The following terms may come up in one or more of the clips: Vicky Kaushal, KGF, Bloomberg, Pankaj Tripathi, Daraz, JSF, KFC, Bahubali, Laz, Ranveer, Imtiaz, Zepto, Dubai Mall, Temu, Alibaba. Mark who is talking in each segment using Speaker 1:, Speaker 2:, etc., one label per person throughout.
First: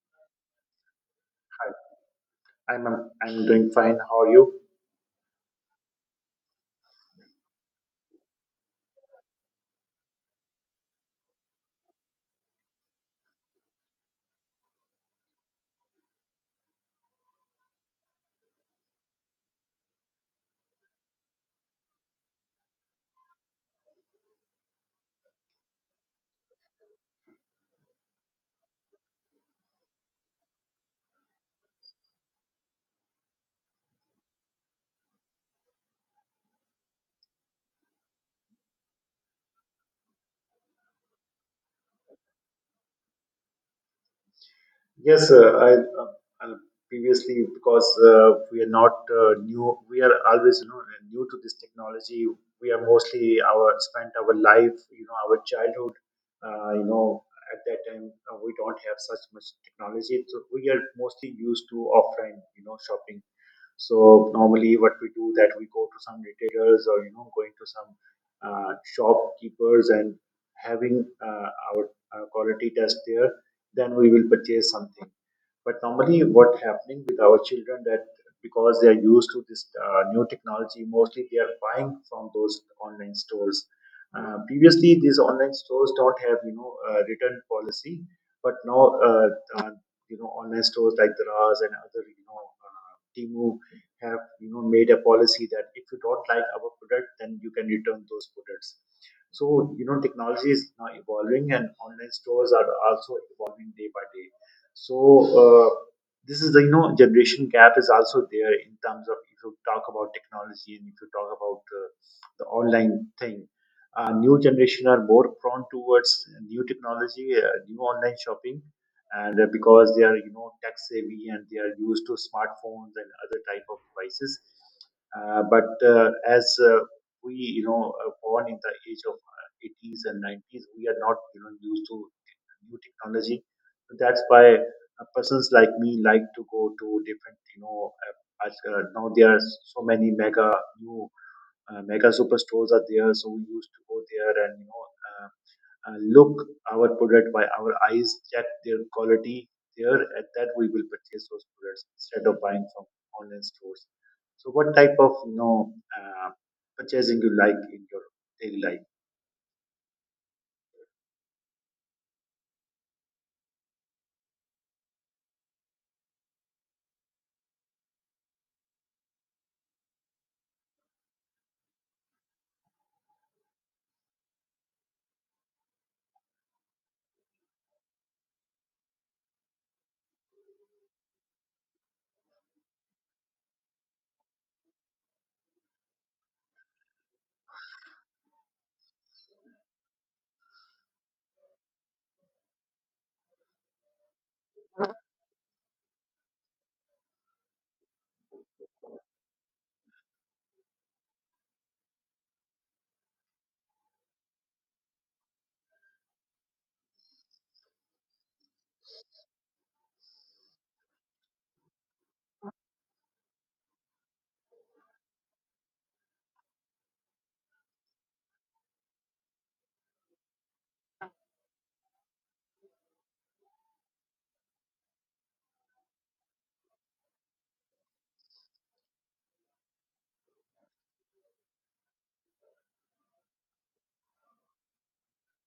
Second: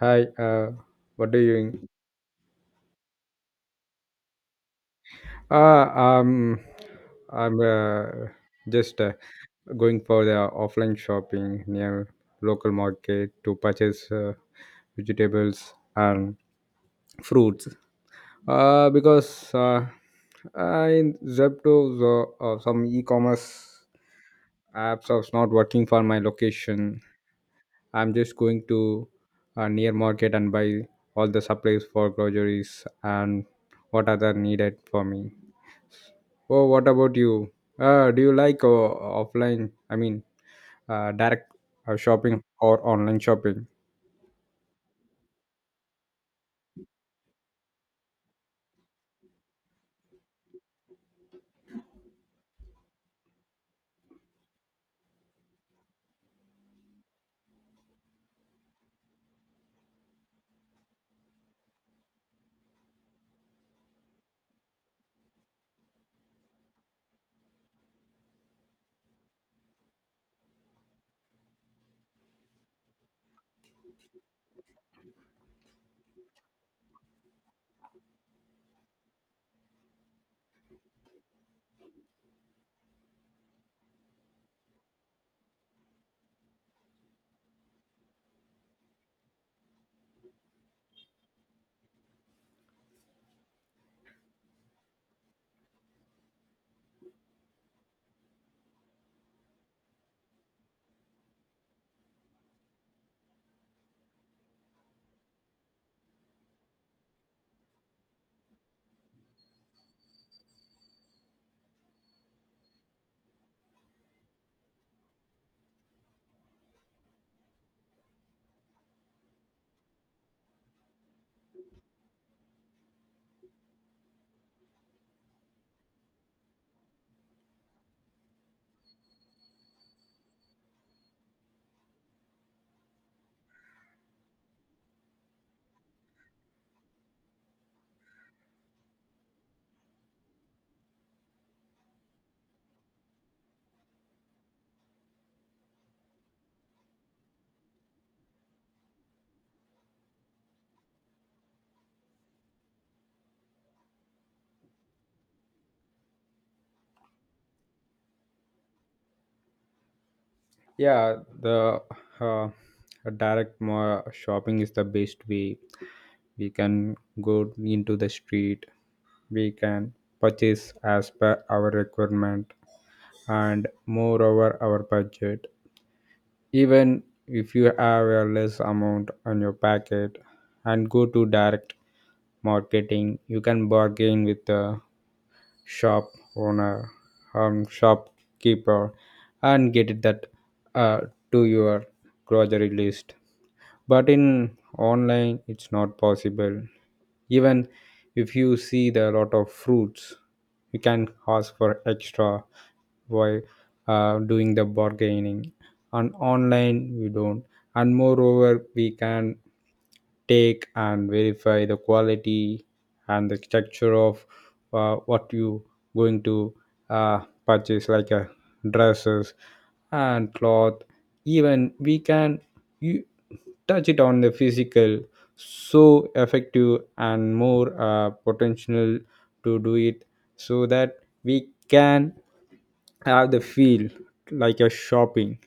Speaker 1: Hi, what are you doing?
Speaker 2: I'm doing fine. How are you?
Speaker 1: Uh, um, I'm just going for the offline shopping near local market to purchase vegetables and fruits. Because in Zepto, some e-commerce apps are not working for my location. I'm just going to near market and buy all the supplies for groceries and what other needed for me. Oh, what about you? Do you like offline? I mean, direct shopping or online shopping?
Speaker 2: Yes, uh, uh, previously because we are not new. We are always new to this technology. We are mostly our spent our life, you know, our childhood. Uh, you know, at that time we don't have such much technology, so we are mostly used to offline, you know, shopping. So normally, what we do that we go to some retailers or you know going to some shopkeepers and having our, our quality test there, then we will purchase something. But normally, what happening with our children that because they are used to this new technology, mostly they are buying from those online stores. Previously, these online stores don't have you know return policy, but now uh, you know online stores like Daraz and other you know Temu have you know made a policy that if you don't like our product, then you can return those products. So you know technology is now evolving and online stores are also evolving day by day. So uh, this is the you know generation gap is also there. In terms of if you talk about technology and if you talk about the online thing, new generation are more prone towards new technology, new online shopping, and because they are you know tech savvy and they are used to smartphones and other type of devices. Uh, but uh, as uh, we you know are born in the age of 80s and 90s. We are not you know used to new technology. That's why persons like me like to go to different you know now there are so many new mega superstores are there, so we used to go there and you know uh, look our product by our eyes, check their quality there, and then we will purchase those products instead of buying from online stores. So, what type of you know uh, purchasing you like in your daily life?
Speaker 1: Yeah, the uh, shopping is the best way. We can go into the street. We can purchase as per our requirement and moreover our budget. Even if you have a less amount on your packet and go to direct marketing, you can bargain with the shop owner, shopkeeper, and get it that uh, to your grocery list, but in online it's not possible. Even if you see the lot of fruits you can ask for extra while doing the bargaining. On online we don't, and moreover we can take and verify the quality and the structure of what you going to uh, purchase like a dresses and cloth. Even we can you touch it on the physical, so effective and more potential to do it, so that we can have the feel like a shopping.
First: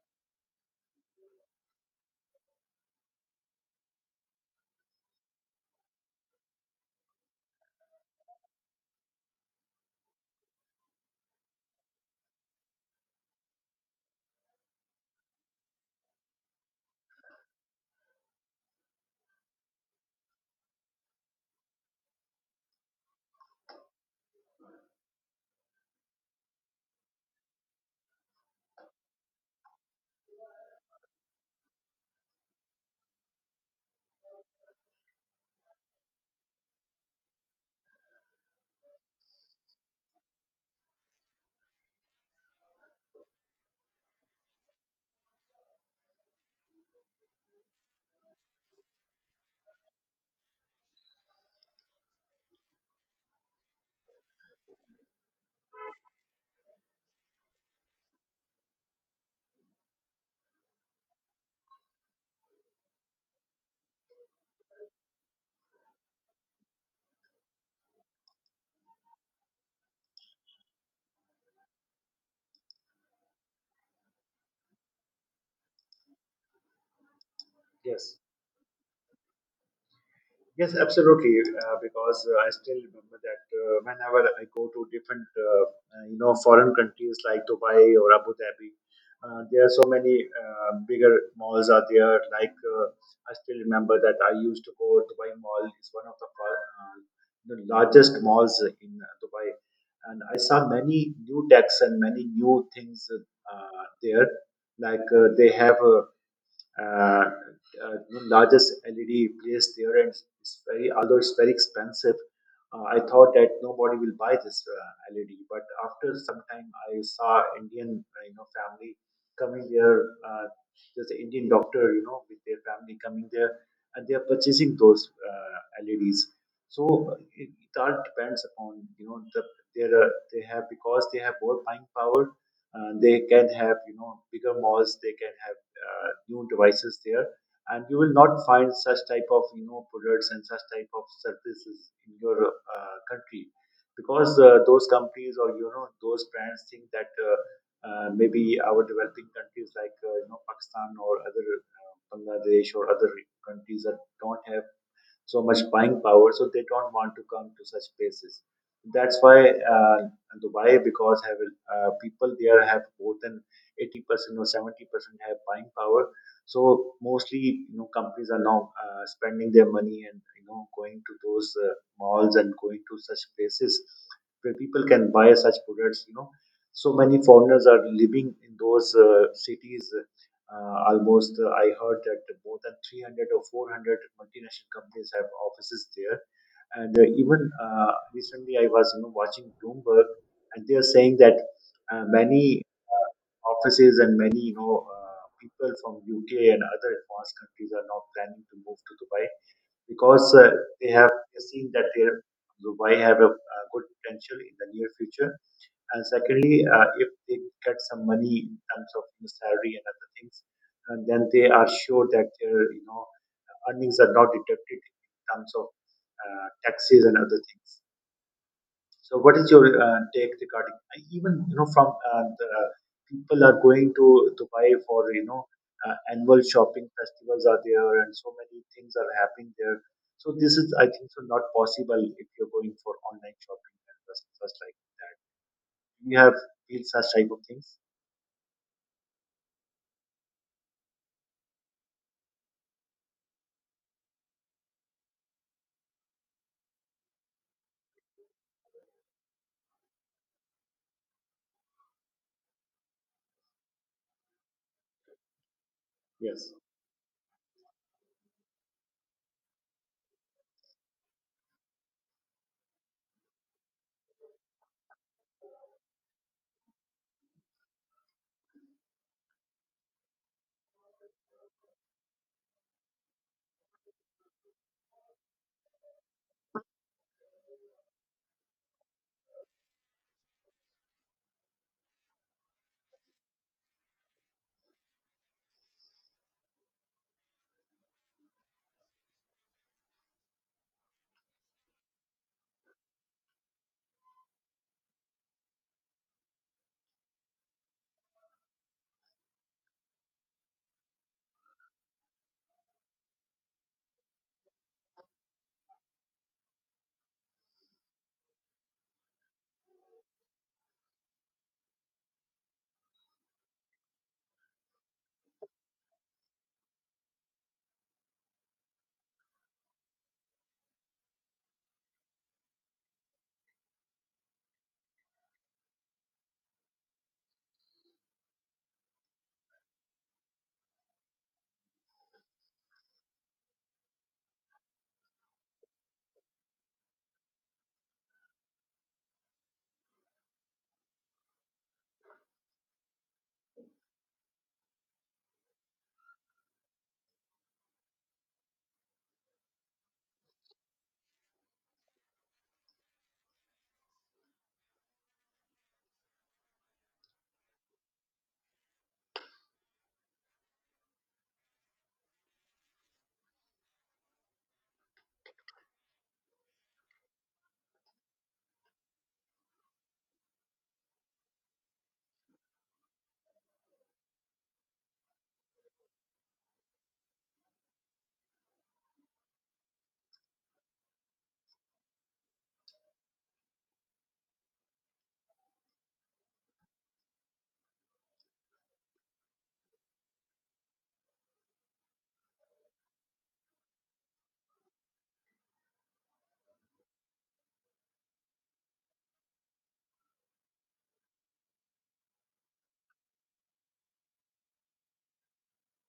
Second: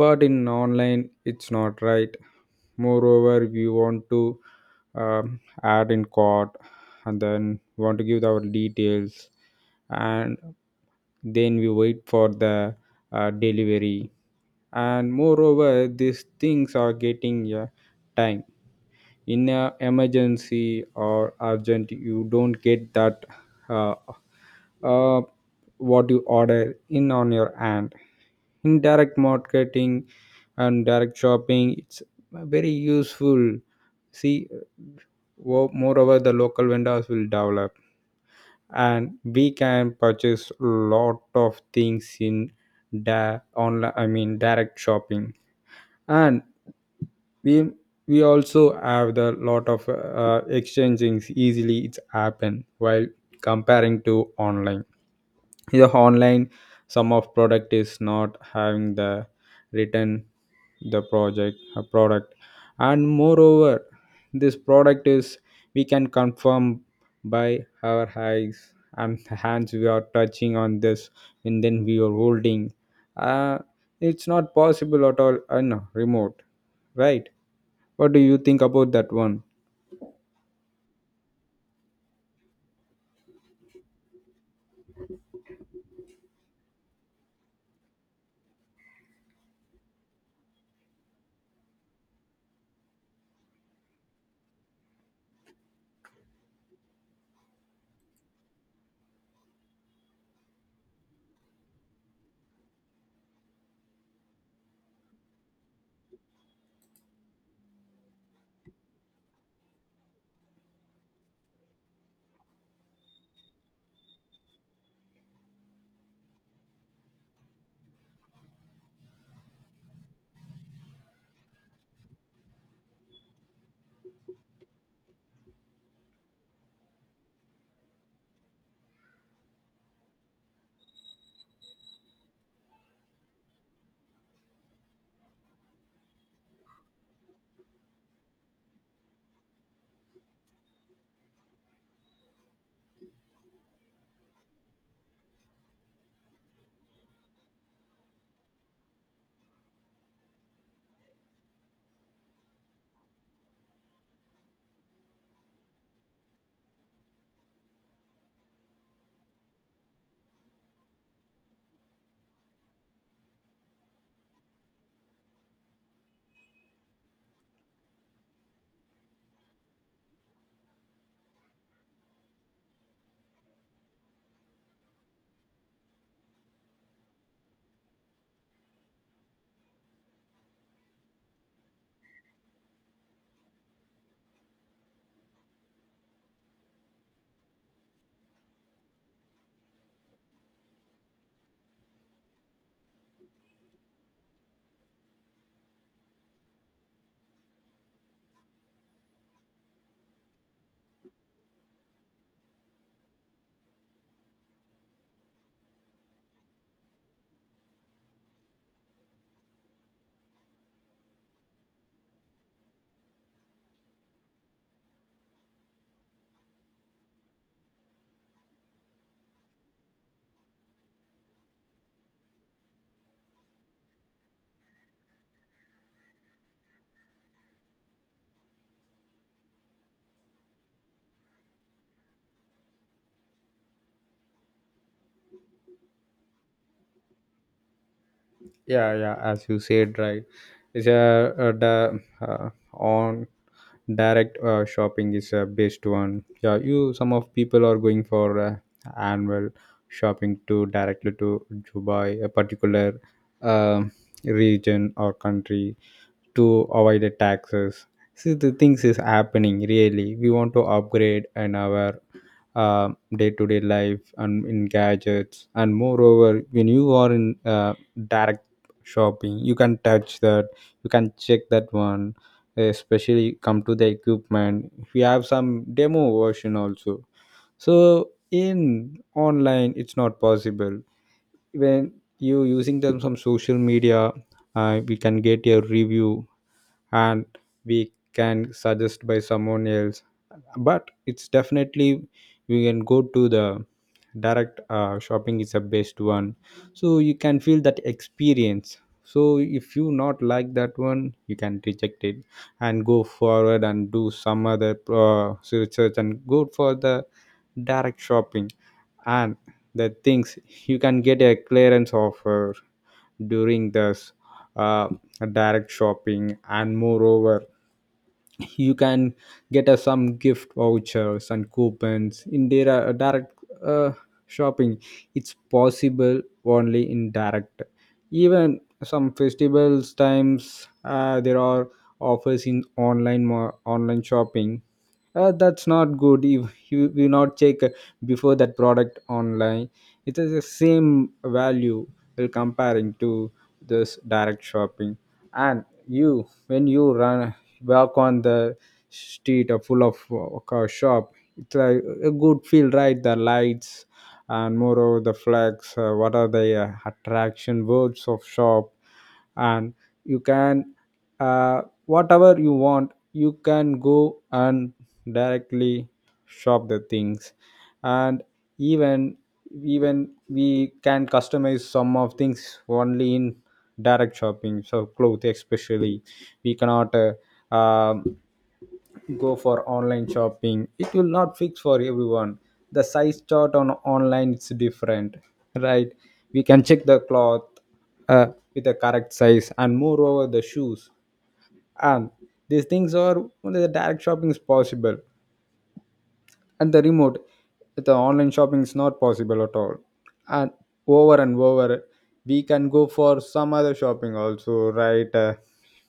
Speaker 1: But in online it's not right. Moreover we want to add in cart and then want to give our details and then we wait for the delivery, and moreover these things are getting time. In a emergency or urgent you don't get that uh, uh, what you order in on your hand. Indirect marketing and direct shopping it's very useful. See, moreover the local vendors will develop and we can purchase lot of things in online, I mean direct shopping. And we we also have the lot of exchangings easily it's happen while comparing to online. The online, some of product is not having the return, the project a product. And moreover this product is we can confirm by our eyes and the hands we are touching on this, and then we are holding. uh, it's not possible at all on a remote, right? What
Speaker 2: Yes.
Speaker 1: do you think about that one?
Speaker 2: Yes, absolutely. Because I still remember that whenever I go to different, you know, foreign countries like Dubai or Abu Dhabi, there are so many bigger malls are there. Like I still remember that I used to go Dubai Mall, is one of the the largest malls in Dubai, and I saw many new decks and many new things there. Like they have. Uh, uh, Largest LED placed there, and it's very although it's very expensive. I thought that nobody will buy this LED, but after some time, I saw Indian you know family coming there. Uh, there's an Indian doctor, you know, with their family coming there, and they are purchasing those LEDs. So it all depends upon you know they have, because they have more buying power. They can have you know bigger malls. They can have new devices there, and you will not find such type of you know products and such type of services in your country, because those companies or you know those brands think that maybe our developing countries like you know Pakistan or other Bangladesh or other countries that don't have so much buying power, so they don't want to come to such places. That's why Dubai, because have people there have more than 80% or 70% have buying power. So mostly, you know, companies are now spending their money and you know going to those malls and going to such places where people can buy such products. You know, so many foreigners are living in those cities. Almost, I heard that more than 300 or 400 multinational companies have offices there. And even recently, I was you know watching Bloomberg, and they are saying that many uh, offices and many you know people from UK and other advanced countries are now planning to move to Dubai, because they have seen that their Dubai have a good potential in the near future. And secondly, if they get some money in terms of you know salary and other things, and then they are sure that their you know earnings are not deducted in terms of taxes and other things. So, what is your take regarding I even you know from the people are going to Dubai for you know annual shopping festivals are there and so many things are happening there. So this is I think so not possible if you're going for online shopping and such, such like that. You have feel such type of things.
Speaker 1: Yeah, yeah, as you said, right, it's the on direct shopping is a best one. Yeah, you some of people are going for annual shopping to directly to Dubai, a particular um region or country
Speaker 2: Yes.
Speaker 1: to avoid the taxes. See, the things is happening really. We want to upgrade in our day to day life and in gadgets. And moreover, when you are in direct shopping, you can touch that, you can check that one, especially come to the equipment. We have some demo version also. So, in online, it's not possible. When you using them some social media, we can get a review and we can suggest by someone else, but it's definitely we can go to the direct shopping is the best one, so you can feel that experience. So if you not like that one you can reject it and go forward and do some other research and go for the direct shopping. And the things, you can get a clearance offer during this uh, direct shopping, and moreover you can get some gift vouchers and coupons in their direct uh, shopping. It's possible only in direct. Even some festivals times there are offers in online, online shopping. That's not good. If you will not check before that product online, it is the same value while comparing to this direct shopping. And you, when you run walk on the street full of car shop, it's like a good feel, right? The lights, and moreover the flags, what are the attraction words of shop. And you can whatever you want, you can go and directly shop the things. And even even we can customize some of things only in direct shopping. So clothes especially, we cannot um go for online shopping, it will not fix for everyone. The size chart on online is different, right? We can check the cloth uh, with the correct size, and moreover the shoes. And these things are only the direct shopping is possible. At the remote, the online shopping is not possible at all. And over and over, we can go for some other shopping also, right?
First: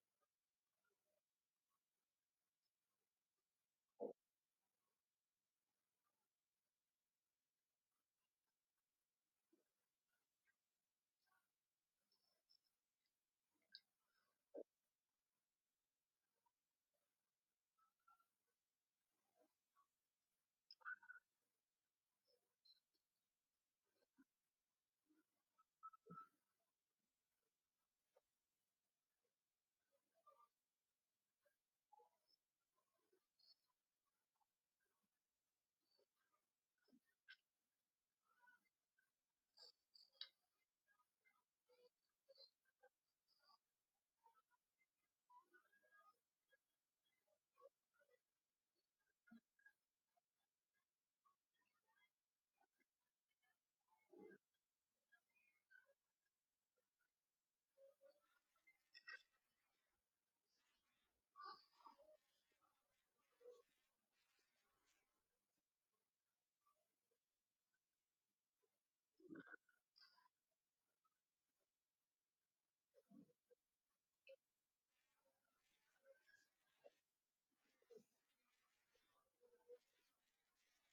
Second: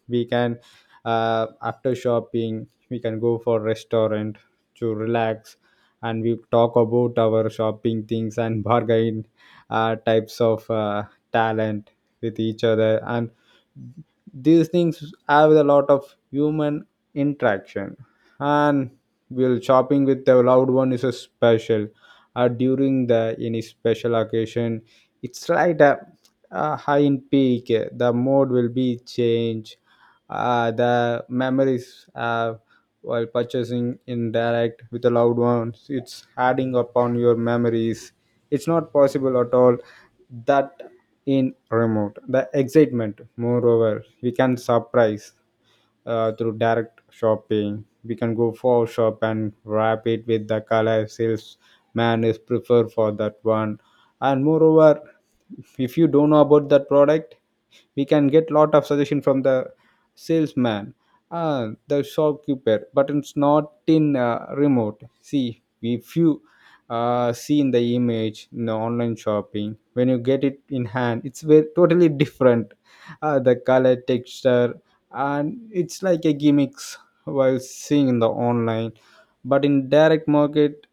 Speaker 1: We can after shopping we can go for restaurant to relax, and we talk about our shopping things and bargain types of talent with each other. And these things have a lot of human interaction. And well, shopping with a loved one is a special. During the any special occasion, it's like a high in peak. The mode will be changed. The memories while purchasing in direct with the loved ones, it's adding upon your memories. It's not possible at all that in remote. The excitement, moreover, we can surprise through direct shopping. We can go for shop and wrap it with the color salesman is preferred for that one. And moreover, if you don't know about that product, we can get lot of suggestion from the salesman, the shopkeeper, but it's not in remote. See, if you see in the image in the online shopping, when you get it in hand it's very totally different. The color texture, and it's like a gimmicks while seeing in the online. But in direct market,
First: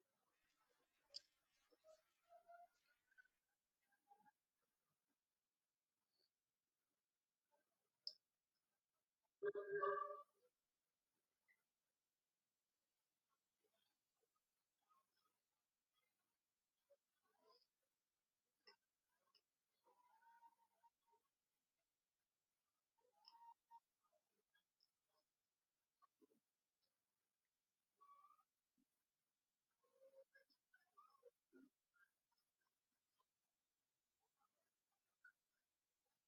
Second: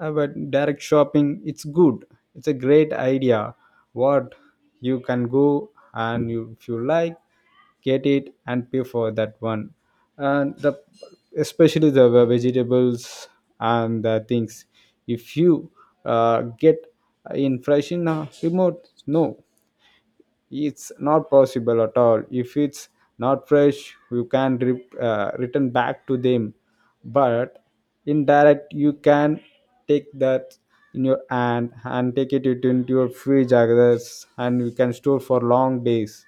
Speaker 1: but direct shopping, it's good. It's a great idea. What, you can go, and you, if you like, get it and pay for that one. And the especially the vegetables and the things, if you get in fresh in a remote, no, it's not possible at all. If it's not fresh you can return back to them. But indirect you can take that in your hand and take it into your fridge, I guess, and you can store for long days.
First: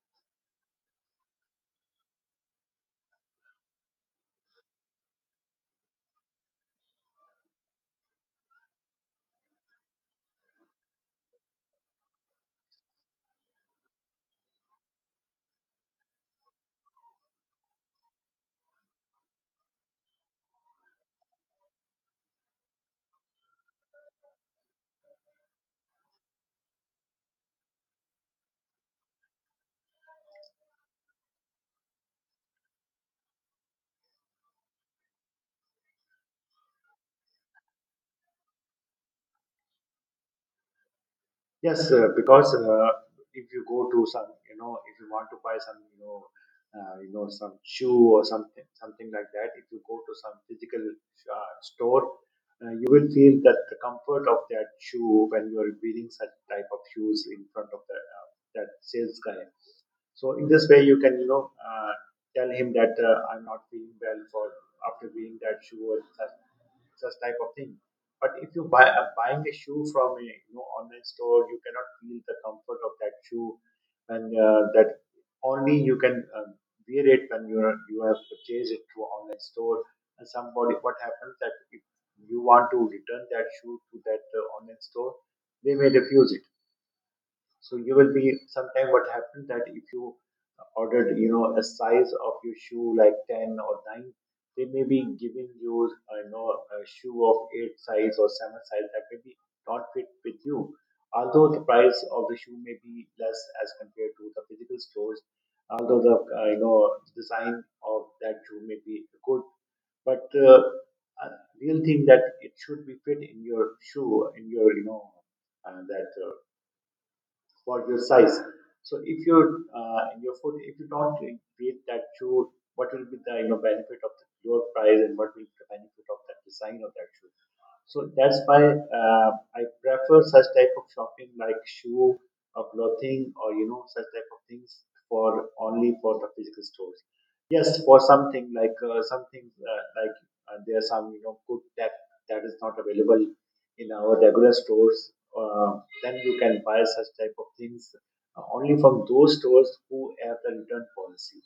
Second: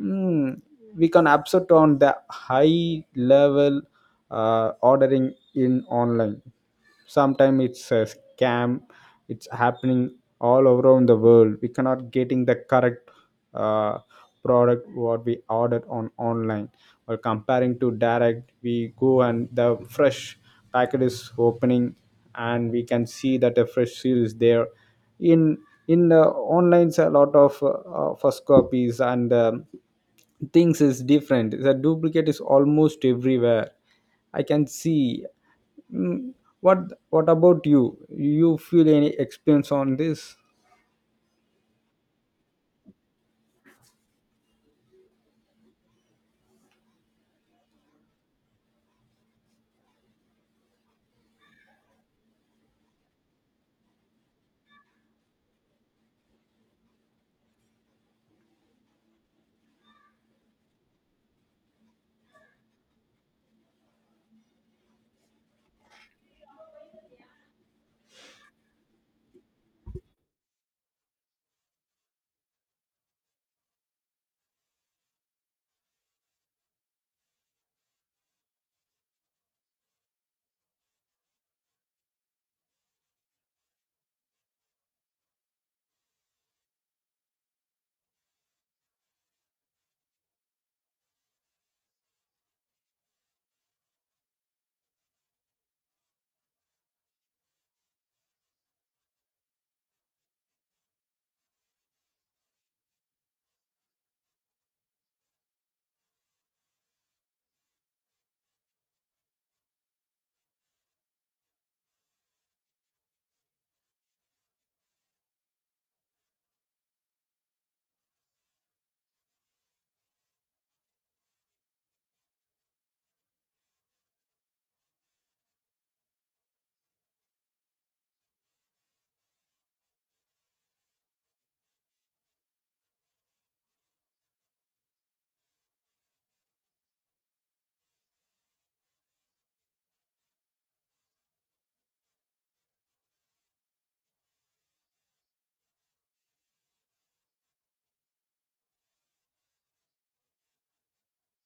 Speaker 1: Mm, we can upset on the high level ordering in online. Sometimes it's a scam. It's happening all around the world. We cannot getting the correct uh, product what we ordered on online. Or comparing to direct, we go and the fresh packet is opening, and we can see that a fresh seal is there in. Online a lot of first copies, and things is different, the duplicate is almost everywhere, I can see. Mm, what what about you, you feel any experience on this?
Speaker 2: Yes, because if you go to some, you know, if you want to buy some, you know, some shoe or something, something like that. If you go to some physical store, you will feel that the comfort of that shoe when you are wearing such type of shoes in front of the that sales guy. So in this way, you can, you know, tell him that I'm not feeling well for after wearing that shoe or such, such type of thing. But if you buying a shoe from a you know online store, you cannot feel the comfort of that shoe, and that only you can wear it when you are you have purchased it through online store. And somebody, what happens that if you want to return that shoe to that online store, they may refuse it. So you will be sometime what happened that if you ordered you know a size of your shoe like 10 or 9, they may be giving you you know a shoe of 8 size or 7 size that may be not fit with you. Although the price of the shoe may be less as compared to the physical stores, although the you know design of that shoe may be good, but uh, real thing that it should be fit in your shoe in your you know that for your size. So if your your foot, if you don't create that shoe, what will be the you know benefit of the lower price and what will be the benefit of that design of that shoe? So that's why I prefer such type of shopping like shoe or clothing or you know such type of things for only for the physical stores. Yes, for something like there are some you know good tech that is not available in our regular stores. Then you can buy such type of things only from those stores who have the return policy,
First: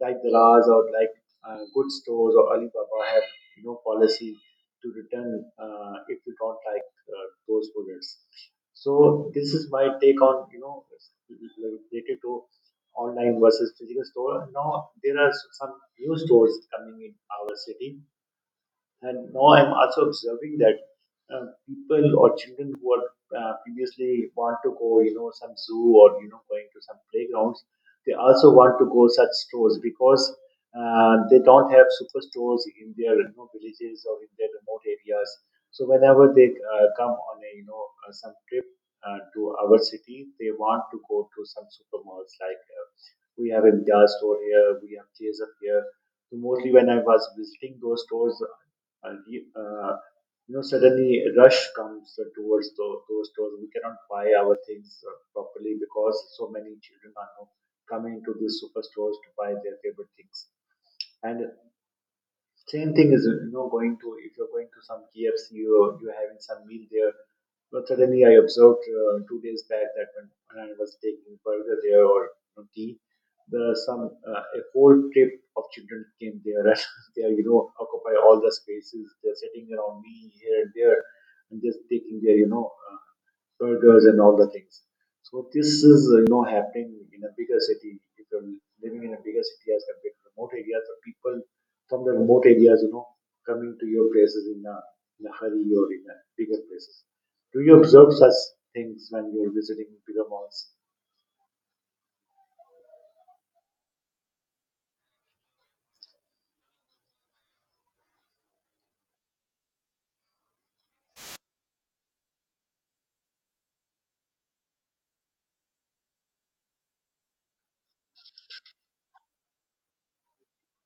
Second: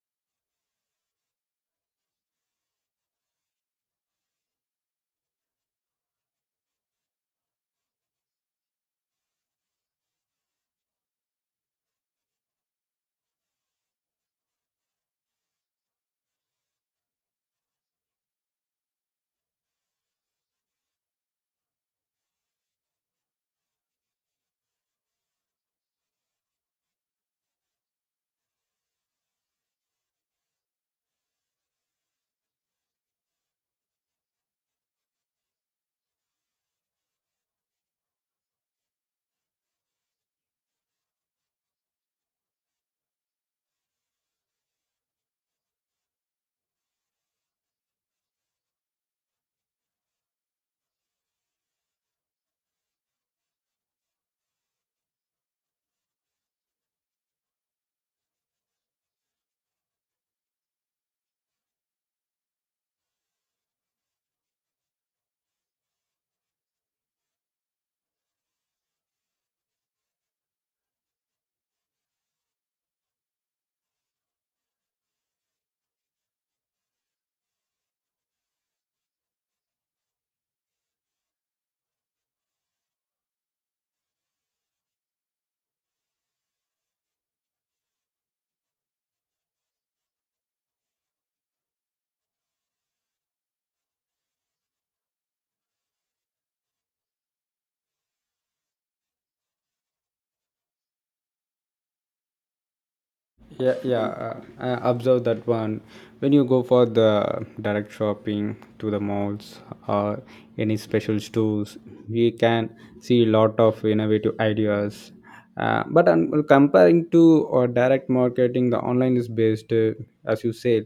Speaker 2: like the Laz or like good stores or Alibaba have you know policy to return if you don't like those products. So this is my take on you know related to online versus physical store. Now there are some new stores coming in our city, and now I'm also observing that people or children who are previously want to go, you know, some zoo or you know going to some playgrounds, they also want to go such stores, because they don't have superstores in their you know villages or in their remote areas. So whenever they come on a you know some trip to our city, they want to go to some supermalls like we have a Imtiaz store here, we have JSF here. So mostly when I was visiting those stores, and you know suddenly a rush comes towards those stores. We cannot buy our things properly because so many children are now coming to these superstores to buy their favorite things. And same thing is, you know, going to if you're going to some KFC or you're having some meal there. But suddenly, I observed 2 days back that when I was taking burger there or you know tea, the some a whole trip of children came there, and they are you know occupy all the spaces. They're sitting around me here and there and just taking their you know burgers and all the things. So this is you know happening in a bigger city. If you're living in a bigger city as compared to remote areas, the people from the remote areas, you know, coming to your places in in a hurry or in a bigger places. Do you observe such things when you're visiting bigger malls?
Speaker 1: Yeah, yeah, I observe that one. When you go for the direct shopping to the malls or any special stores, we can see a lot of innovative ideas. But Comparing to or direct marketing, the online is based, as you said,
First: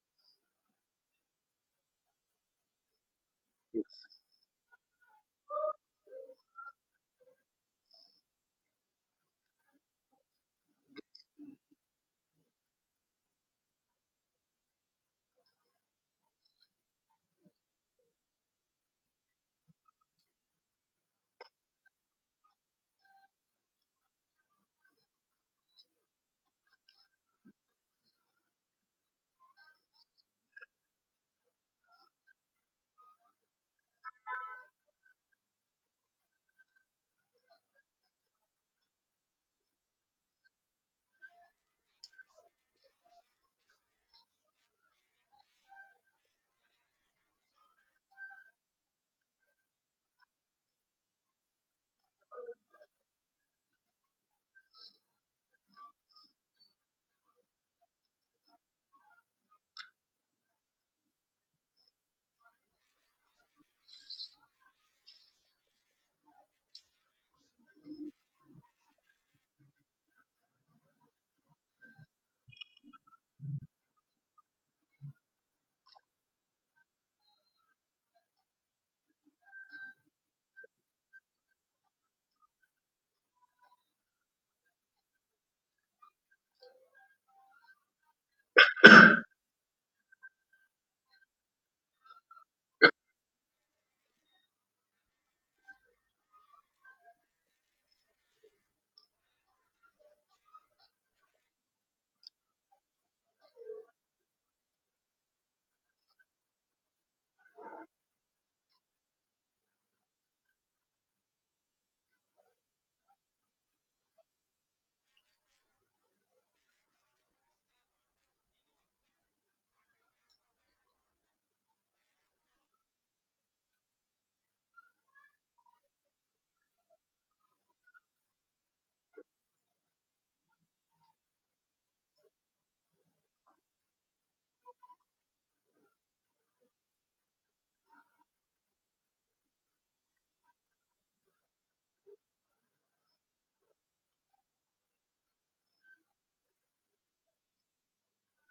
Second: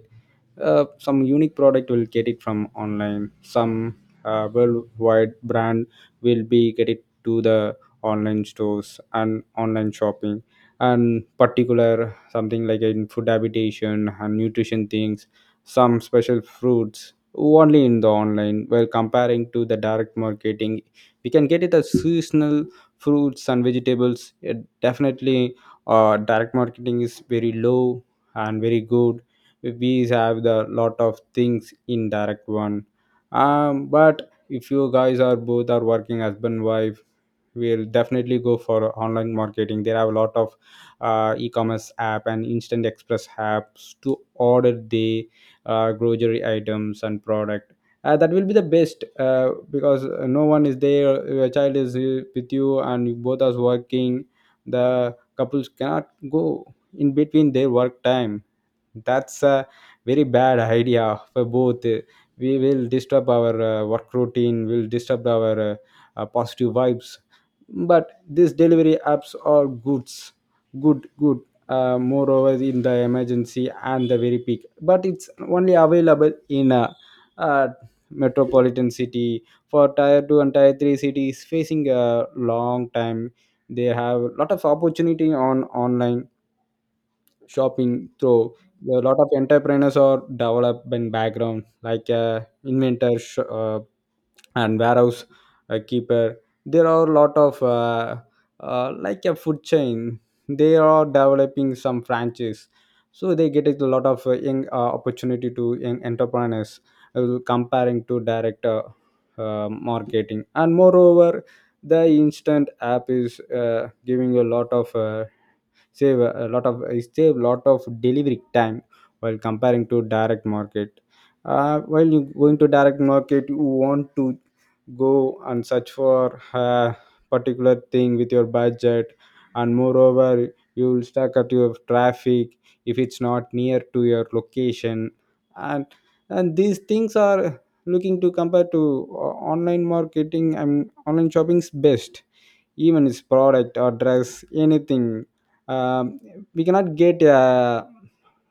Speaker 1: some unique product will get it from online, some
Speaker 2: Yes.
Speaker 1: worldwide brand will be get it to the online stores and online shopping. And particular something like in food habitation and nutrition things, some special fruits only in the online, while comparing to the direct marketing we can get it as seasonal fruits and vegetables. It definitely direct marketing is very low and very good. We have the lot of things in direct one. But if you guys are both are working husband wife, we'll definitely go for online marketing. There are a lot of e-commerce app and instant express apps to order the grocery items and product. That will be the best, because no one is there, your child is with you and you both are working. The couples cannot go in between their work time. That's a very bad idea for both. We will disturb our work routine, will disturb our positive vibes. But these delivery apps are goods, good good. Moreover in the emergency and the very peak, but it's only available in a, uh metropolitan city. For tier 2 and tier 3 cities facing a long time, they have a lot of opportunity on online shopping through a lot of entrepreneurs or development background like and warehouse keeper. There are a lot of like a food chain, they are developing some franchise, so they get a lot of young opportunity to young entrepreneurs comparing to direct marketing. And moreover the instant app is giving a lot of save lot of delivery time while comparing to direct market. While you going to direct market, you want to go and search for a particular thing with your budget. And moreover you will stuck at your traffic if it's not near to your location. And and these things are looking to compare To online marketing and online shopping's best, even its product or dress anything. um, we cannot get a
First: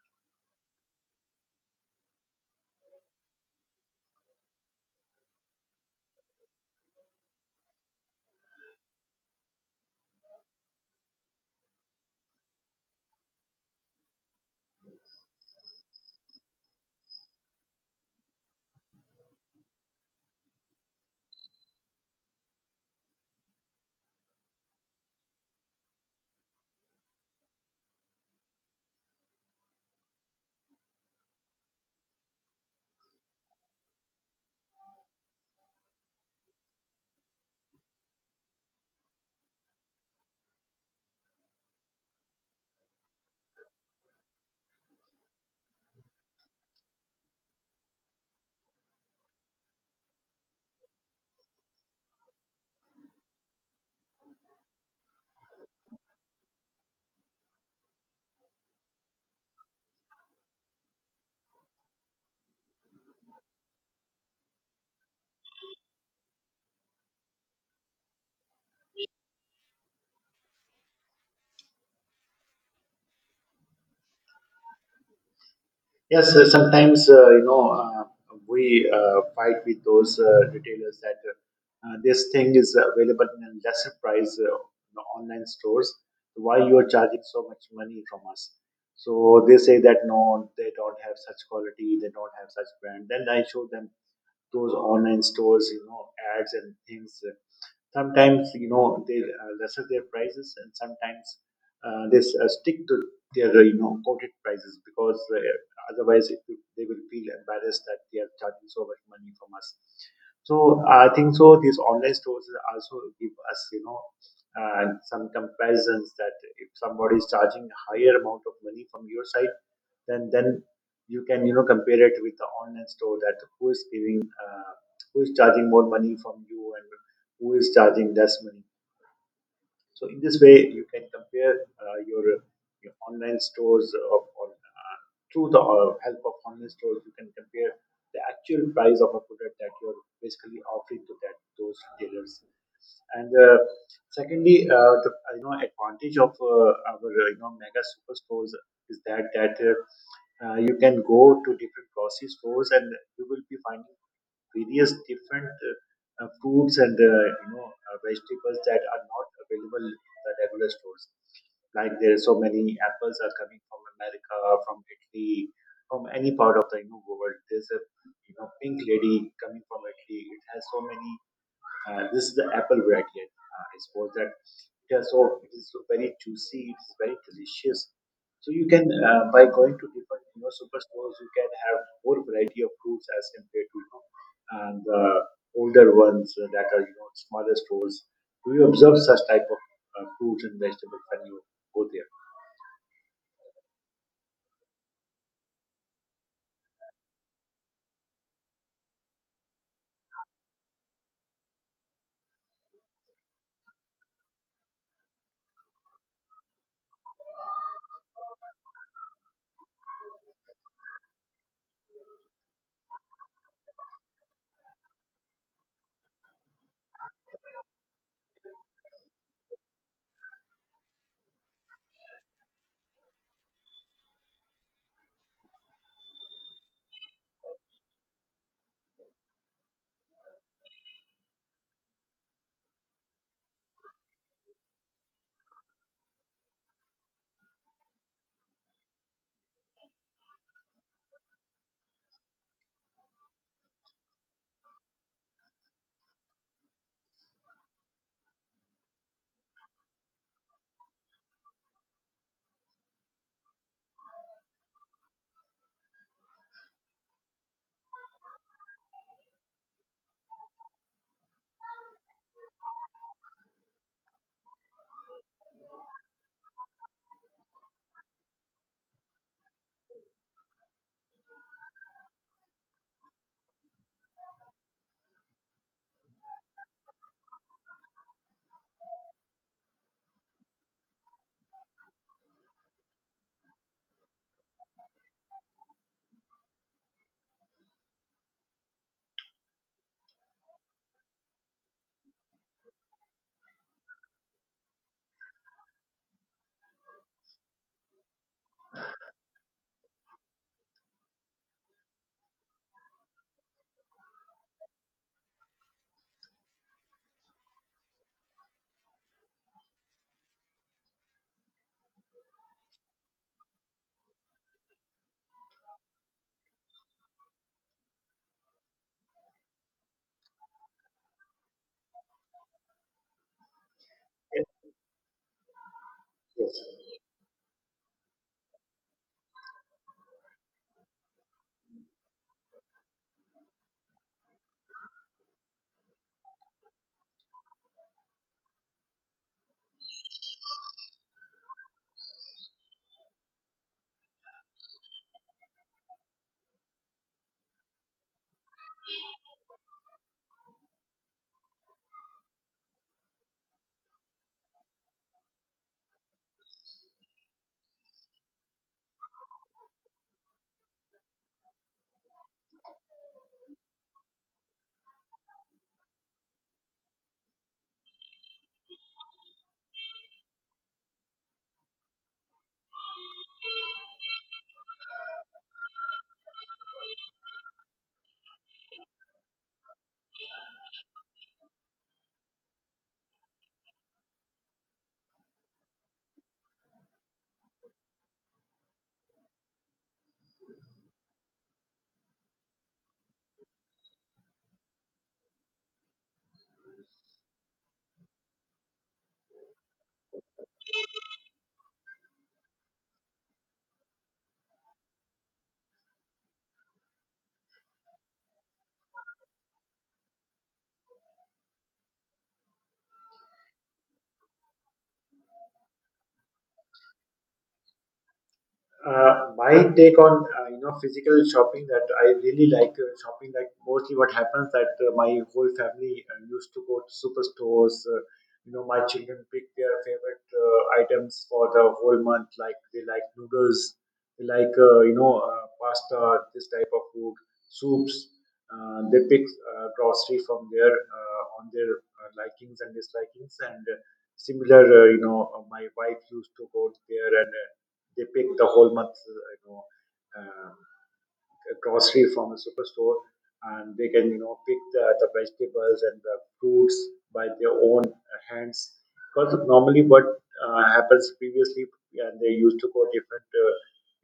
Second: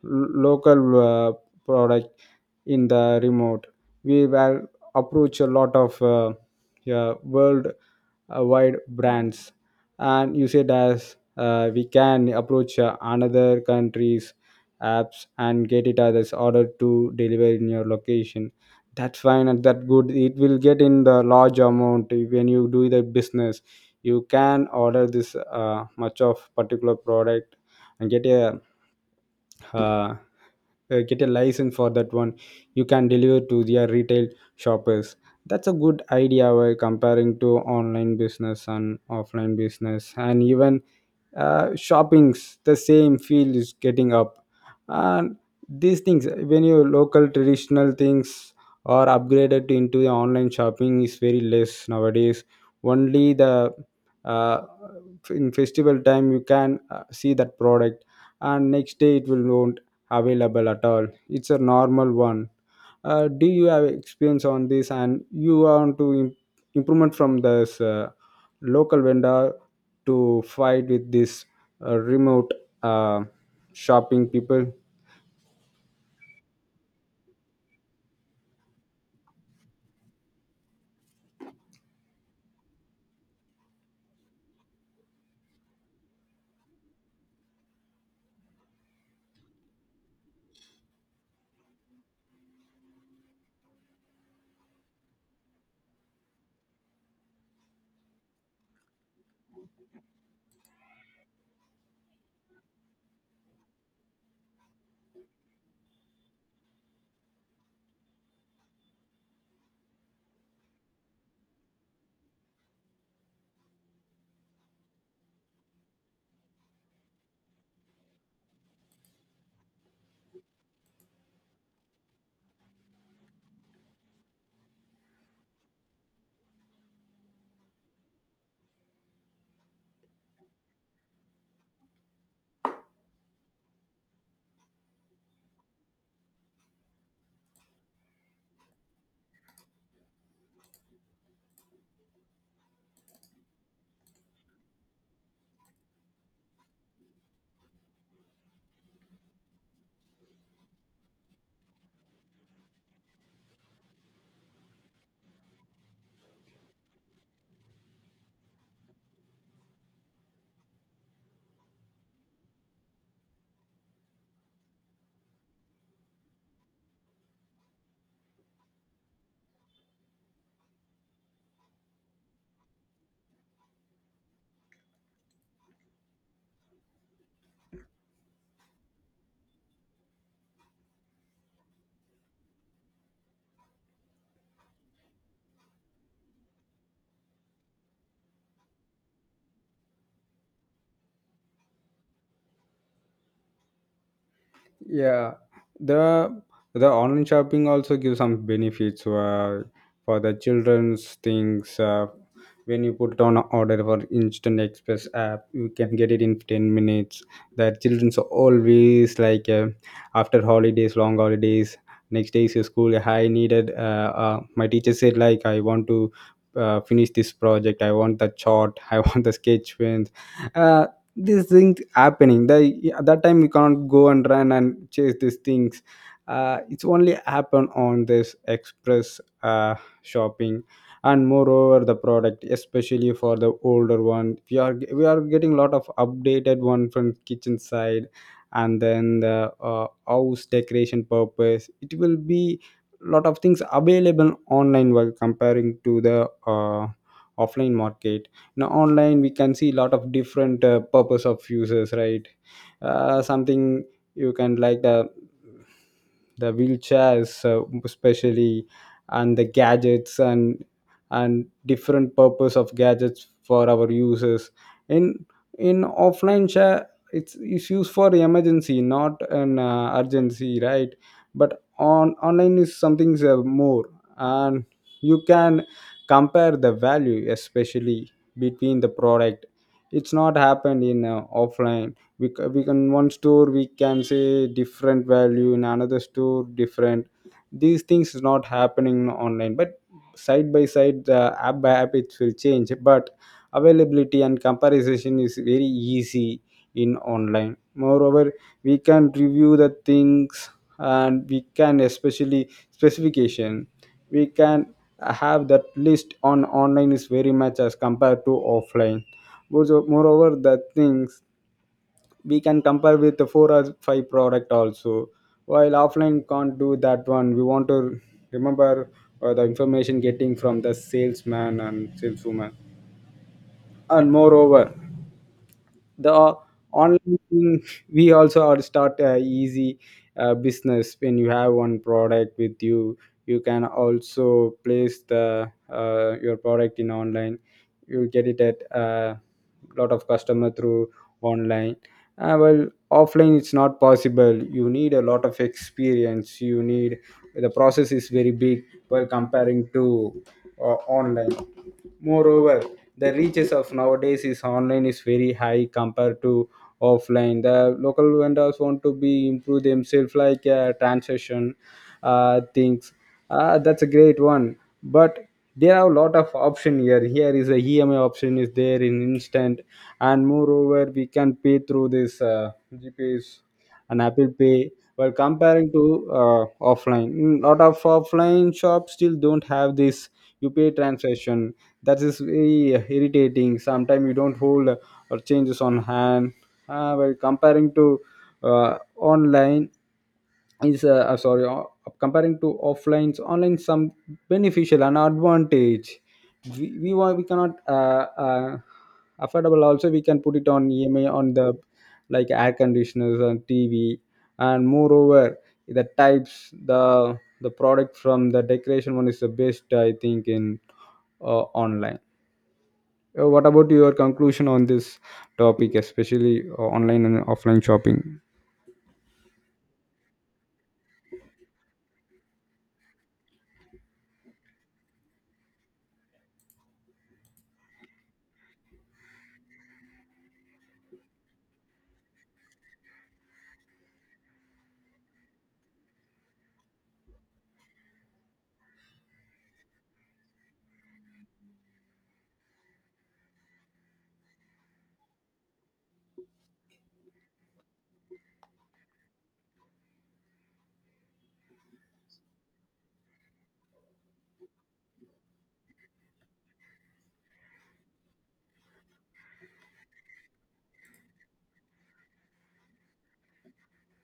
Speaker 1: local product in the remote. We will approach a lot of yeah, world wide brands. And you said as we can approach another countries apps and get it as order to deliver in your location. That's fine and that good, it will get in the large amount when you do the business. You can order this much of particular product and uh, get a license for that one. You can deliver to their retail shoppers. That's a good idea while comparing to online business and offline business. And even shoppings, the same feel is getting up. And these things, when your local traditional things are upgraded into the online shopping, is very less nowadays. Only the uh, in festival time you can see that product, and next day it will not available at all. It's a normal one. Uh, do you have experience on this, and you want to improvement from this local vendor to fight with this remote uh, shopping people?
Speaker 2: Yes, sometimes we fight with those retailers that this thing is available in a lesser price in the online stores. Why you are charging so much money from us? So they say that no, they don't have such quality, they don't have such brand. Then I show them those online stores, ads and things. Sometimes you know they lesser their prices, and sometimes they stick to their quoted prices because otherwise, they will feel embarrassed that they are charging so much money from us. So I think so, these online stores also give us, you know, some comparisons that if somebody is charging a higher amount of money from your side, then you can you know compare it with the online store, that who is giving who is charging more money from you and who is charging less money. So in this way, you can compare your online stores through the help of online stores. You can compare the actual price of a product that you're basically offering to that those retailers. And secondly, the advantage of our mega super stores is that you can go to different grocery stores and you will be finding various different fruits and vegetables that are not available in the regular stores. Like there are so many apples are coming from America, from Italy, from any part of the you know world. There's a you know pink lady coming from Italy. It has so many this is the apple variety. I suppose that it is so very juicy. It is very delicious. So you can by going to different you know superstores, you can have more variety of fruits as compared to you know, and the older ones that are you know smaller stores. Do you observe such type of fruits and vegetables when you go there?
Speaker 1: Yeah, the the online shopping also gives some benefits for the children's things. When you put on an order for instant express app, you can get it in 10 minutes. The children's always like after holidays, long holidays. Next day is your school. I needed. My teacher said like I want to finish this project. I want the chart. I want the sketch pens. Uh, these things happening the, at that time we can't go and run and chase these things. It's only happen on this express shopping. And moreover the product, especially for the older one, we are getting a lot of updated one from kitchen side. And then the house decoration purpose, it will be lot of things available online while comparing to the offline market. Now online we can see a lot of different purpose of users, right? Something you can like, the wheelchairs especially, and the gadgets and different purpose of gadgets for our users. in in offline share, it's used for emergency, not an urgency, right? But on online is something more. And you can compare the value, especially between the product. It's not happened in offline. We can one store, we can say different value, in another store different. These things is not happening online, but side by side, the app by app it will change. But availability and comparison is very easy in online. Moreover, we can review the things, and we can especially specification, we can have that list on online is very much as compared to offline. Also, moreover, the things we can compare with the four or five product also, while offline can't do that one. We want to remember the information getting from the salesman and saleswoman. And
Speaker 2: Yes.
Speaker 1: moreover, the
Speaker 2: Yes.
Speaker 1: online thing, we also are start a easy business. When you have one product with you, you can also place the your product in online. You get it at a lot of customer through online. Well offline it's not possible. You need a lot of experience, you need, the process is very big while comparing to online. Moreover, the reaches of nowadays is online is very high compared to offline. The local vendors want to be improve themselves like transaction things. That's a great one. But there are a lot of option here. Here is a EMI option is there in instant, and moreover we can pay through this GPs and Apple Pay. Well, comparing to uh, offline, Mm, lot of offline shops still don't have this UPI transaction. That is very irritating. Sometimes you don't hold or changes on hand while comparing to online is sorry comparing to offlines online some beneficial and advantage, we want we cannot affordable also we can put it on ema, on the like air conditioners and tv. And moreover, the types, the product from the decoration one is the best I think in online. What about your conclusion on this topic, especially online and offline shopping?
Speaker 2: My take on you know physical shopping, that I really like shopping. Like mostly what happens that my whole family used to go to superstores, you know my children pick their favorite items for the whole month. Like they like noodles, they like pasta, this type of food, soups. Uh, they pick grocery from there on their likings and dislikings, and similar my wife used to go there and they pick the whole month um, grocery from a superstore, and they can you know pick the vegetables and the fruits by their own hands. Because normally what happens previously and they used to go different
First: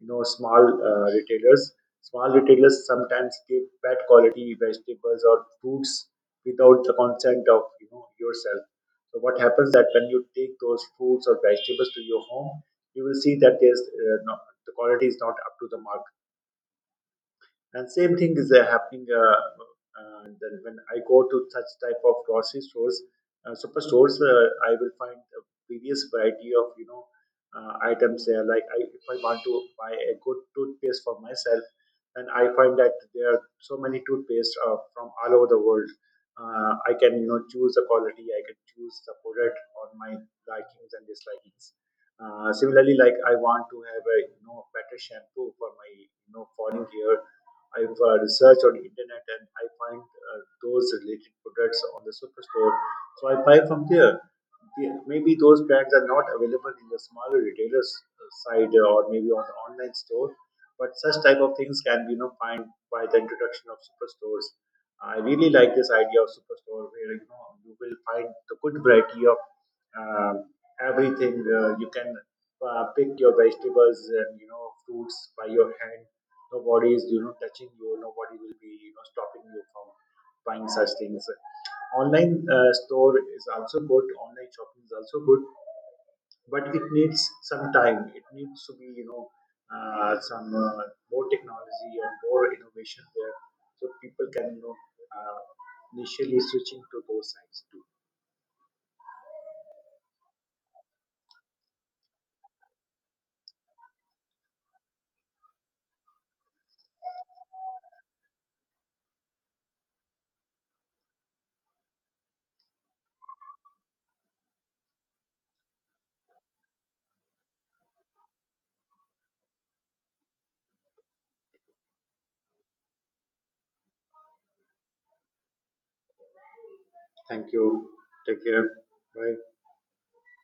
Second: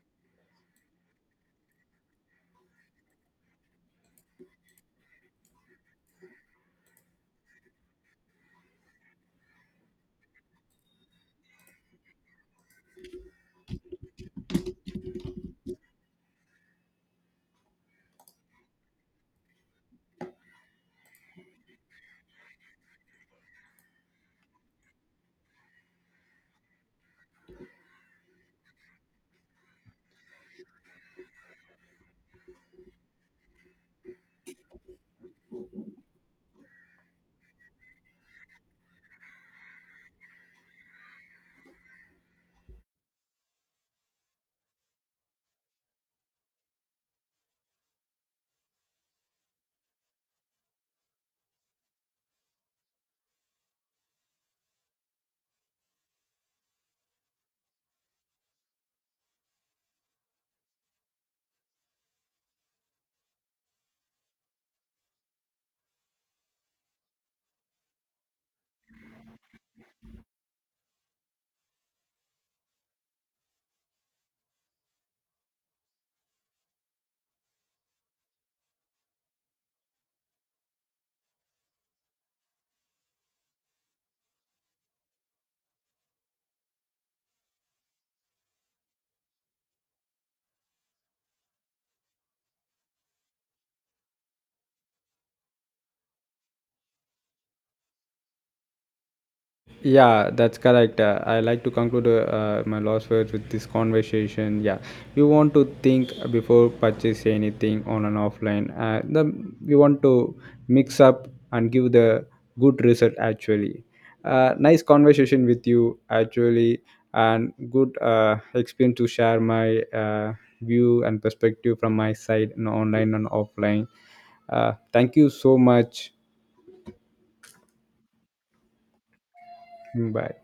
Speaker 2: you know small retailers. Small retailers sometimes give bad quality vegetables or fruits without the consent of you know yourself. So what happens that when you take those fruits or vegetables to your home, you will see that there's no, the quality is not up to the mark. And same thing is happening that when I go to such type of grocery stores, super stores, I will find a various variety of you know items there. Like I, if I want to buy a good toothpaste for myself, and I find that there are so many toothpaste from all over the world. I can you know choose the quality, I can choose the product on my likings and dislikings. Similarly, like I want to have a you know better shampoo for my you know falling hair. I've researched on the internet and I find those related products on the superstore. So I buy from there. Maybe those brands are not available in the smaller retailers uh, side, or maybe on the online store, but such type of things can be you know find by the introduction of superstores. I really like this idea of superstore where you know you will find the good variety of um, everything. You can pick your vegetables and you know fruits by your hand. Nobody is you know touching you. Nobody will be you know stopping you from buying such things. Online store is also good. Online shopping is also good, but it needs some time. It needs to be you know some more technology and more innovation there, so people can you know uh, initially switching to those sites too.
Speaker 1: Yeah, that's correct. I like to conclude my last words with this conversation. Yeah, you want to think before purchase anything on an offline. The you want to mix up and give the good result actually. Nice conversation with you actually, and good experience to share my view and perspective from my side in online and offline. Thank you so much.
Speaker 2: Thank you. Take care. Bye.
Speaker 1: Bye.